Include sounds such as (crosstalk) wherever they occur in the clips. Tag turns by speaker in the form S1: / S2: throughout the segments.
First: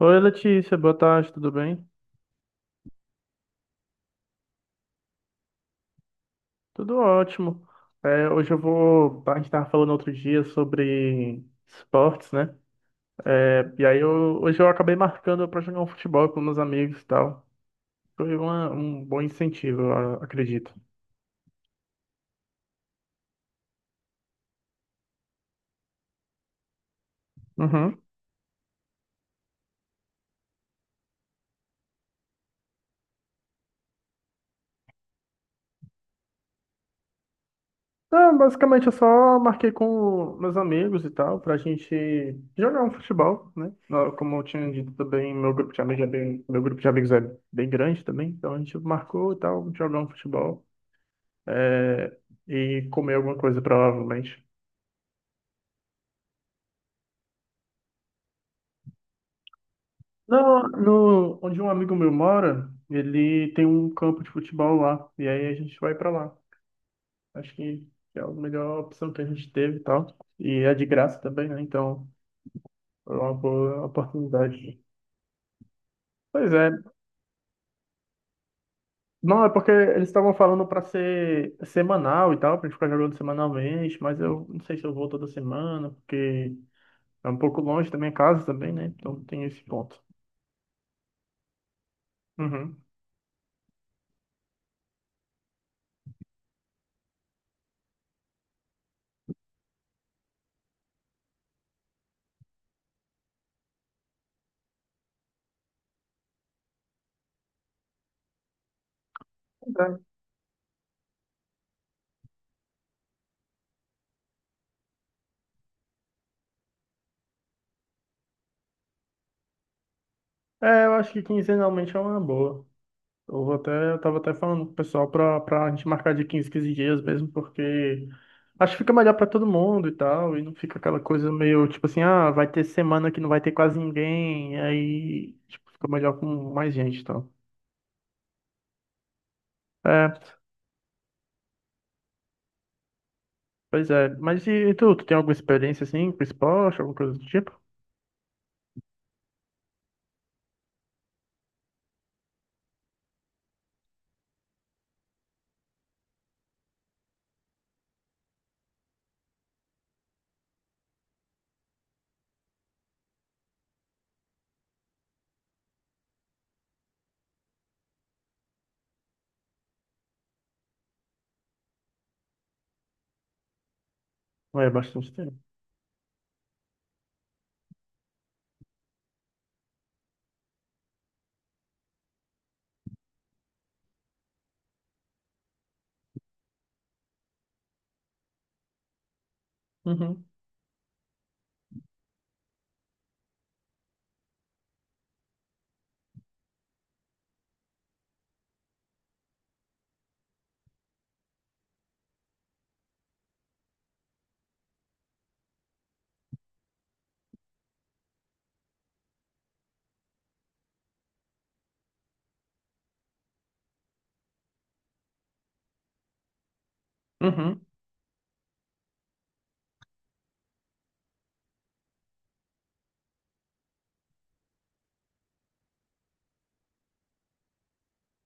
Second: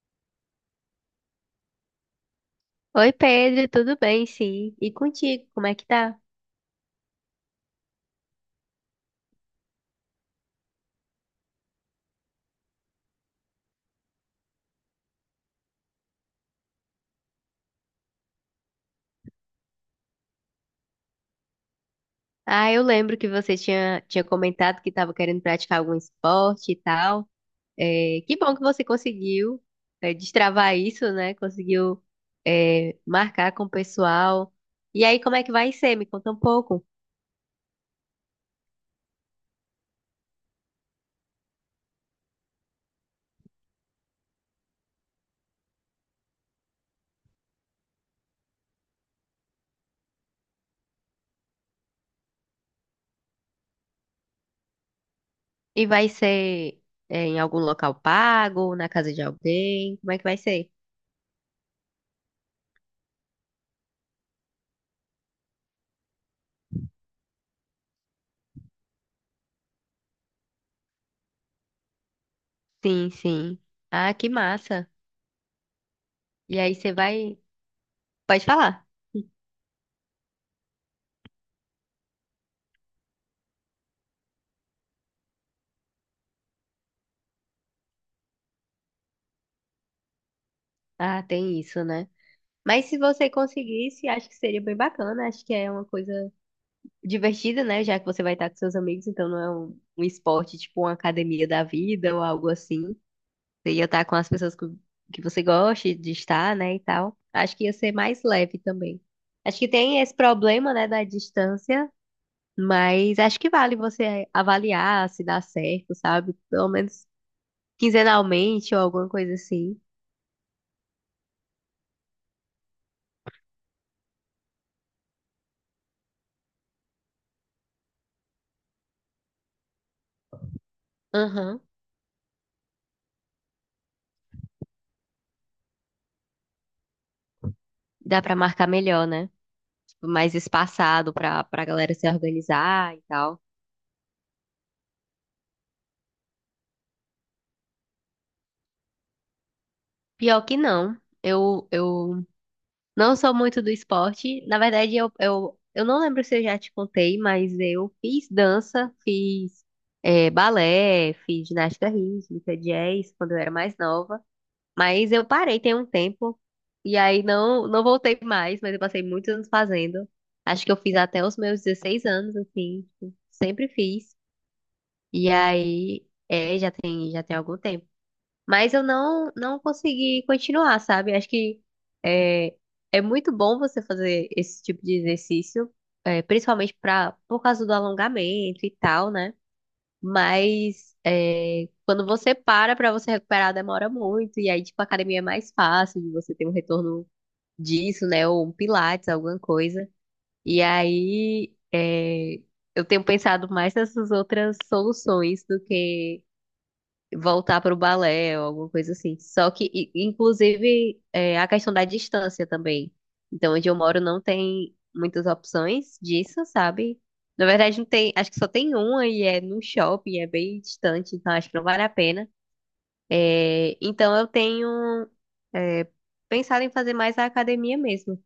S1: Oi, Letícia, boa tarde, tudo bem?
S2: Oi, Pedro, tudo bem? Sim. E contigo, como é que tá?
S1: Tudo ótimo. Hoje eu vou. A gente estava falando outro dia sobre esportes, né? Hoje eu acabei marcando para jogar um futebol com meus amigos e tal. Foi um bom incentivo, eu acredito.
S2: Ah, eu lembro que você tinha comentado que estava querendo praticar algum esporte e tal.
S1: Uhum.
S2: É, que bom que você conseguiu, destravar isso, né? Conseguiu, marcar com o pessoal. E aí, como é que vai ser? Me conta um pouco.
S1: Ah, basicamente eu só marquei com meus amigos e tal, pra gente jogar um futebol, né? Ah, como eu tinha dito também, meu grupo de amigos é bem grande também, então a gente marcou e tal, jogar um futebol. é, e comer alguma coisa, provavelmente.
S2: E vai ser, em algum local pago, na casa de alguém? Como é que vai
S1: Não,
S2: ser?
S1: no, Onde um amigo meu mora, ele tem um campo de futebol lá, e aí a gente vai pra lá. Acho que é a melhor opção que a gente teve e tal. E é de graça também, né? Então,
S2: Sim,
S1: é uma
S2: sim.
S1: boa
S2: Ah, que
S1: oportunidade.
S2: massa.
S1: Pois
S2: E
S1: é.
S2: aí, você vai. Pode falar.
S1: Não, é porque eles estavam falando pra ser semanal e tal, pra gente ficar jogando semanalmente, mas eu não sei se eu vou toda semana, porque é um pouco longe da minha casa também, né? Então tem esse ponto.
S2: Ah, tem isso, né?
S1: Uhum.
S2: Mas se você conseguisse, acho que seria bem bacana, né? Acho que é uma coisa divertida, né? Já que você vai estar com seus amigos, então não é um esporte tipo uma academia da vida ou algo assim. Você ia estar com as que você gosta de estar, né? E tal. Acho que ia ser mais leve também. Acho que tem esse problema, né, da distância, mas acho que vale você avaliar se dá certo, sabe? Pelo menos quinzenalmente ou alguma coisa assim.
S1: É, eu acho que quinzenalmente é uma boa. Eu tava até falando com o pessoal pra gente marcar de 15, 15 dias mesmo, porque acho que fica melhor pra todo mundo e tal, e não fica aquela coisa
S2: Aham.
S1: meio tipo assim, ah, vai ter semana que não vai ter quase ninguém, aí tipo, fica melhor com mais gente e tal.
S2: Dá pra marcar melhor, né?
S1: É,
S2: Mais espaçado pra galera se organizar e tal.
S1: pois é. Mas tu tem alguma experiência assim com esporte, alguma coisa do tipo?
S2: Pior que não. Eu não sou muito do esporte. Na verdade, eu não lembro se eu já te contei, mas eu fiz dança, fiz balé, fiz ginástica rítmica, jazz, quando eu era mais nova. Mas eu parei tem um tempo. E aí não voltei mais, mas eu passei muitos anos fazendo. Acho que eu fiz até os meus 16 anos, assim. Tipo, sempre fiz.
S1: Ou é bastante
S2: E
S1: tempo.
S2: aí, é, já tem algum tempo. Mas eu não consegui continuar, sabe? Acho que é, é muito bom você fazer esse tipo de exercício, é, principalmente por causa do alongamento e tal, né?
S1: Uhum,
S2: Mas é, quando você para pra você recuperar, demora muito. E aí, tipo, a academia é mais fácil de você ter um retorno disso, né? Ou um pilates, alguma coisa. E aí, é, eu tenho pensado mais nessas outras soluções do que voltar para o balé ou alguma coisa assim. Só que, inclusive, é, a questão da distância também. Então, onde eu moro não tem muitas opções disso, sabe? Na
S1: uhum.
S2: verdade, não tem, acho que só tem uma e é no shopping, é bem distante, então acho que não vale a pena. É, então, eu tenho, é, pensado em fazer mais a academia mesmo.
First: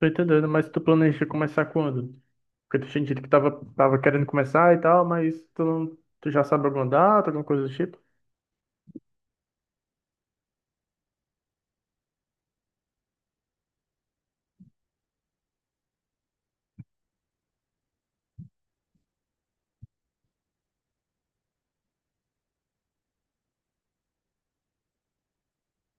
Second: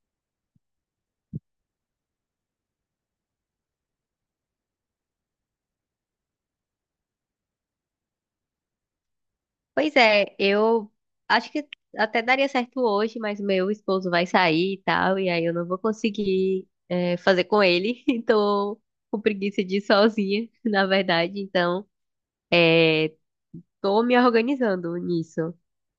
S1: Tô entendendo, mas tu planeja começar quando? Porque tu tinha dito que tava, tava querendo começar e tal, mas tu, não, tu já sabe alguma data, alguma coisa do tipo?
S2: Pois é, eu acho que até daria certo hoje, mas meu esposo vai sair e tal, e aí eu não vou conseguir, é, fazer com ele, (laughs) e tô com preguiça de ir sozinha, (laughs) na verdade, então é, tô me organizando nisso.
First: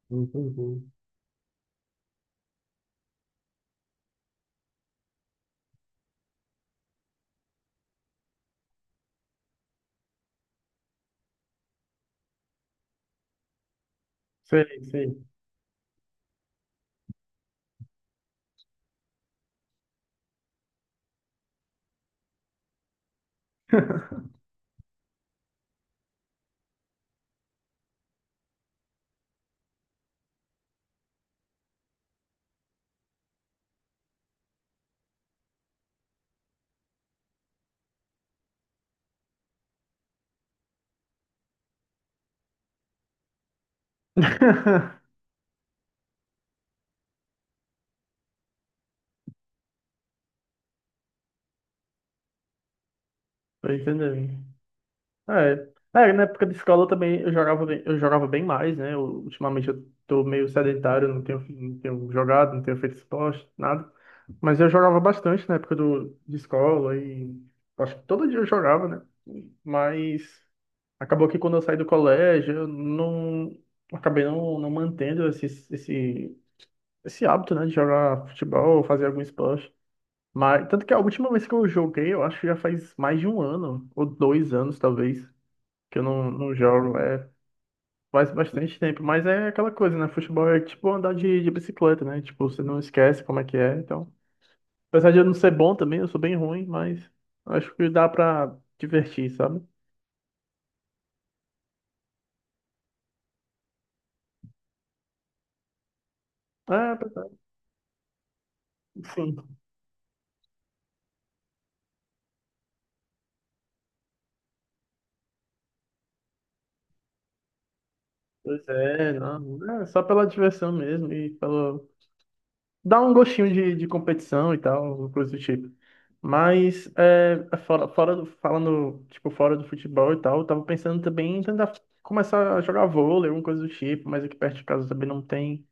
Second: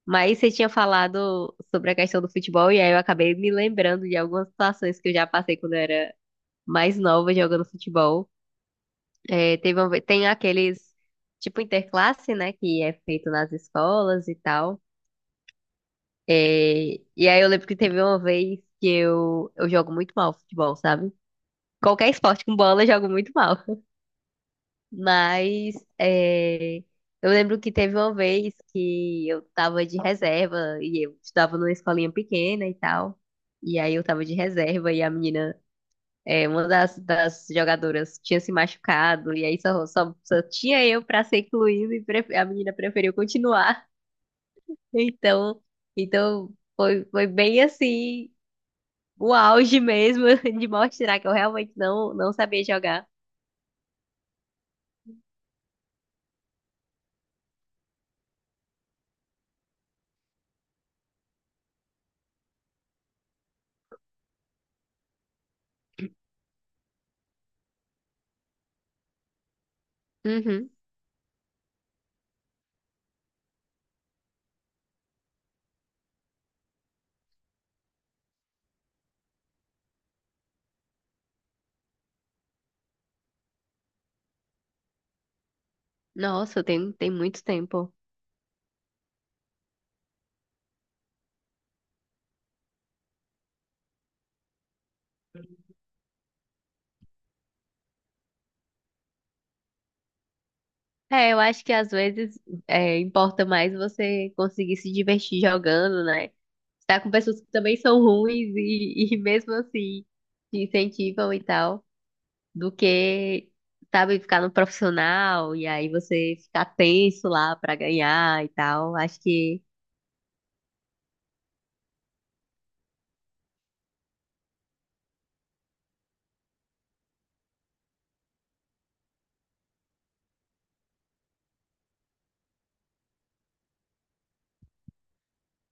S2: Mas você tinha
S1: Entendi.
S2: falado sobre a questão do futebol, e aí eu acabei me lembrando de algumas situações que eu já passei quando eu era mais nova jogando futebol. É, teve uma tem aqueles, tipo interclasse, né, que é feito nas escolas e
S1: Sei,
S2: tal.
S1: sei.
S2: É, e aí eu lembro que teve uma vez que eu jogo muito mal futebol, sabe? Qualquer esporte com bola eu jogo muito mal. Mas é, eu lembro que teve uma vez que eu tava de reserva e eu estudava numa escolinha pequena e tal. E aí eu tava de reserva e a uma das jogadoras tinha se machucado e aí só tinha eu pra ser incluído e a menina preferiu continuar. (laughs)
S1: (laughs)
S2: Então, então foi bem assim o auge mesmo (laughs) de mostrar que eu realmente não sabia jogar.
S1: Tô entendendo. É. É, na época de escola também eu jogava bem mais, né? Eu- ultimamente eu tô meio sedentário, não tenho jogado, não tenho feito esporte, nada. Mas eu jogava bastante na época de escola e acho que todo dia eu jogava, né? Mas.
S2: Uhum.
S1: Acabou que quando eu saí do colégio, eu não acabei não mantendo esse, esse hábito, né, de jogar futebol ou fazer algum esporte. Mas tanto que a última vez que eu joguei, eu acho que já faz mais de um ano, ou dois anos talvez, que eu não
S2: Nossa,
S1: jogo.
S2: tem
S1: É,
S2: muito tempo.
S1: faz bastante tempo. Mas é aquela coisa, né? Futebol é tipo andar de bicicleta, né? Tipo, você não esquece como é que é. Então, apesar de eu não ser bom também, eu sou bem ruim, mas acho que dá pra divertir, sabe?
S2: É, eu acho que às vezes importa mais você conseguir se divertir jogando, né?
S1: É,
S2: Estar com
S1: apesar-
S2: pessoas que também são ruins e, (laughs) e mesmo
S1: sim.
S2: assim te incentivam e tal, do que, sabe, ficar no profissional e aí você ficar tenso lá pra ganhar e
S1: Pois
S2: tal.
S1: é,
S2: Acho que
S1: não, é só pela diversão mesmo e pelo... dá um gostinho de competição e tal, coisa do tipo. Mas fora do, falando tipo fora do futebol e tal, eu tava pensando também em tentar começar a jogar vôlei, alguma coisa do tipo, mas aqui perto de casa também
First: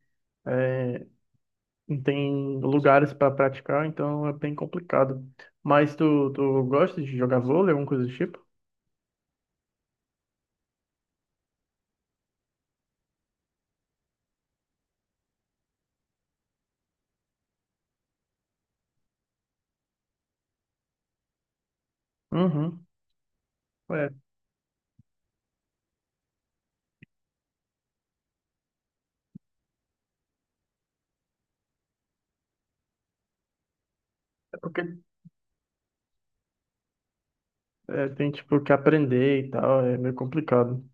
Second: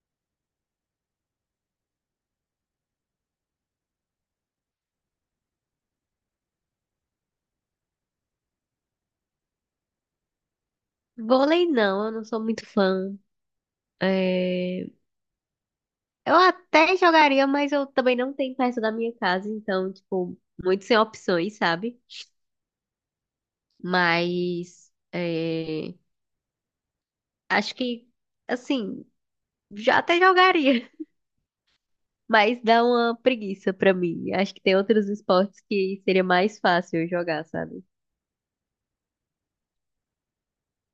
S1: não tem lugares para praticar, então é bem complicado. Mas tu gosta de jogar vôlei, alguma coisa do tipo?
S2: vôlei não, eu não sou muito fã. É, eu até jogaria, mas eu também não tenho perto da minha casa, então, tipo, muito sem opções, sabe?
S1: Uhum. É,
S2: Mas é, acho que, assim, já até jogaria, (laughs) mas dá uma preguiça pra mim. Acho
S1: é
S2: que tem
S1: porque
S2: outros esportes que seria mais fácil eu jogar, sabe?
S1: é, tem tipo que aprender e tal, é meio complicado.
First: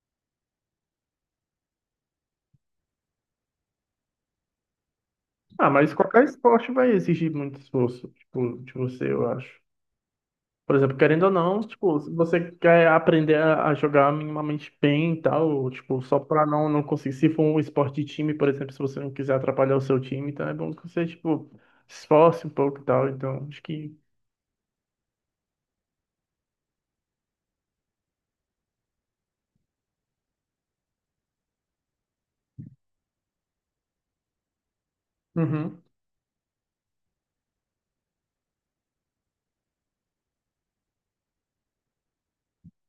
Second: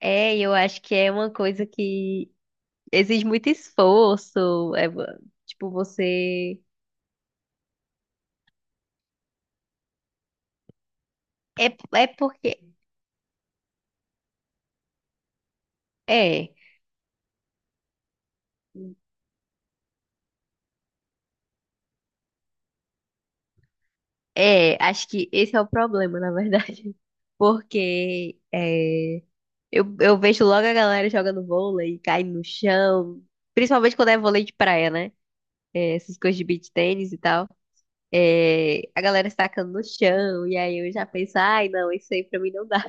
S2: É, eu acho que é uma coisa que exige muito esforço, é,
S1: Ah,
S2: tipo,
S1: mas qualquer
S2: você...
S1: esporte vai exigir muito esforço, tipo, de você, eu acho. Por exemplo, querendo ou não,
S2: É,
S1: tipo,
S2: é
S1: se você
S2: porque...
S1: quer aprender a jogar minimamente bem e tal, tipo, só pra
S2: É,
S1: não conseguir. Se for um esporte de time, por exemplo, se você não quiser atrapalhar o seu time, então é bom que você, tipo, se esforce um pouco e tal. Então, acho que.
S2: é, acho que esse é o problema, na verdade. Porque é, eu vejo logo a galera jogando vôlei, cai no chão. Principalmente quando é vôlei de praia, né?
S1: Uhum.
S2: É, essas coisas de beach tênis e tal. É, a galera se tacando no chão. E aí eu já penso, ai, não, isso aí pra mim não dá.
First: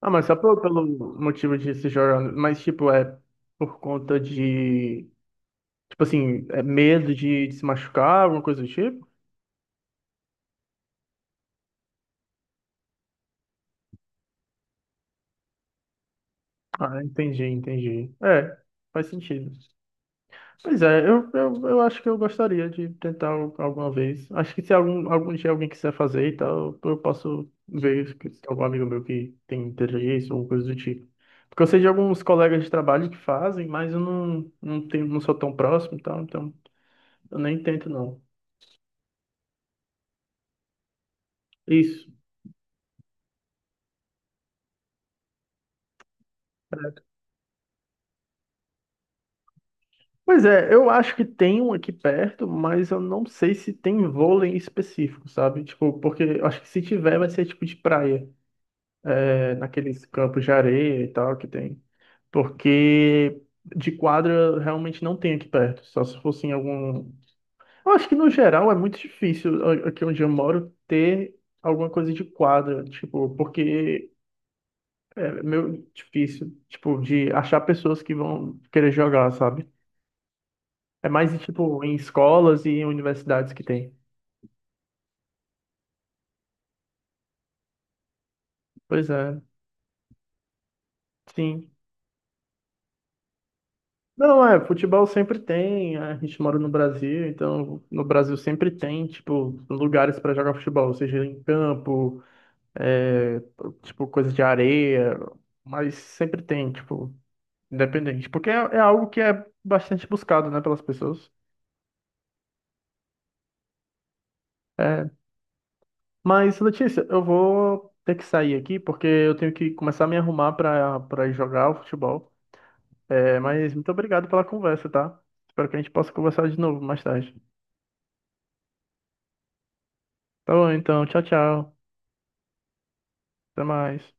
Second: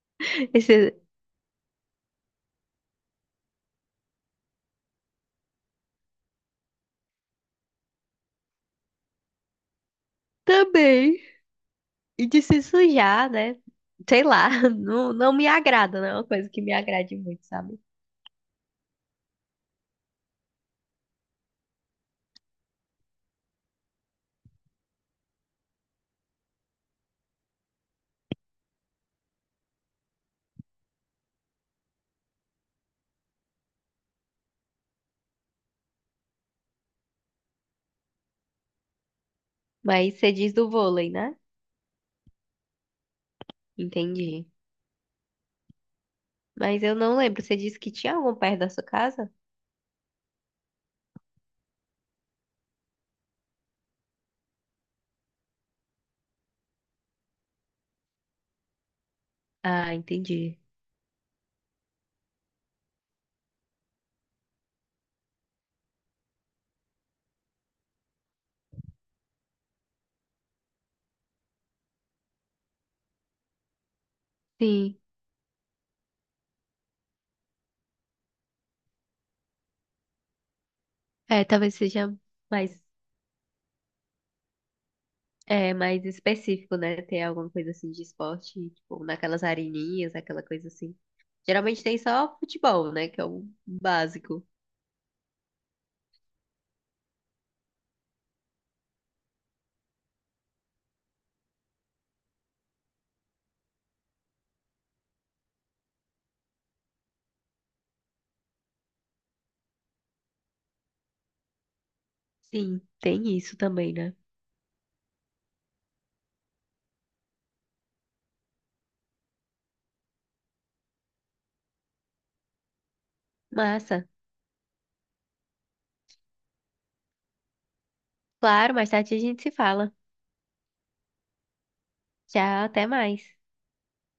S1: Ah, mas só
S2: (laughs) Esse,
S1: pelo motivo de se jogar. Mas, tipo, é por conta de. Tipo assim, é medo de se machucar, alguma coisa do tipo?
S2: também. E de se sujar, né? Sei lá, (laughs) não me agrada, não é uma coisa que me
S1: Ah,
S2: agrade muito,
S1: entendi,
S2: sabe?
S1: entendi. É. Faz sentido. Pois é, eu acho que eu gostaria de tentar alguma vez. Acho que se algum dia alguém quiser fazer e tal, eu posso ver se tem algum amigo meu que tem interesse ou coisa do tipo. Porque eu sei de alguns colegas de trabalho que fazem, mas eu não tenho, não sou tão próximo e tal, então eu nem tento não.
S2: Mas você diz do vôlei, né?
S1: Isso.
S2: Entendi. Mas eu não lembro. Você disse que tinha algum perto da sua casa?
S1: Pois é, eu acho que tem um aqui perto, mas eu não sei se tem vôlei em específico, sabe? Tipo, porque eu acho que se tiver vai ser tipo de praia, é,
S2: Ah,
S1: naqueles campos de
S2: entendi.
S1: areia e tal que tem. Porque de quadra eu realmente não tem aqui perto. Só se fosse em algum. Eu acho que no geral é muito difícil a- aqui onde eu moro ter alguma coisa de quadra, tipo, porque
S2: Sim.
S1: é meio difícil, tipo, de achar pessoas que vão querer jogar, sabe? É mais
S2: É, talvez
S1: tipo em
S2: seja
S1: escolas e
S2: mais,
S1: em universidades que tem.
S2: é, mais específico, né? Ter alguma coisa assim de esporte, tipo,
S1: Pois é,
S2: naquelas areninhas, aquela coisa assim.
S1: sim.
S2: Geralmente tem só futebol, né? Que é o básico.
S1: Não, é, futebol sempre tem, é, a gente mora no Brasil, então no Brasil sempre tem, tipo, lugares para jogar futebol, seja em campo é, tipo, coisa de areia, mas sempre tem, tipo, independente, porque é algo que é bastante buscado, né, pelas pessoas.
S2: Sim, tem isso também, né?
S1: É, mas, Letícia, eu vou ter que sair aqui, porque eu tenho que começar a me arrumar para ir jogar o futebol. É, mas muito
S2: Massa.
S1: obrigado pela conversa, tá? Espero que a gente possa conversar de novo mais tarde.
S2: Claro, mais tarde a gente se fala.
S1: Tá bom, então, tchau, tchau.
S2: Tchau, até mais.
S1: Até mais.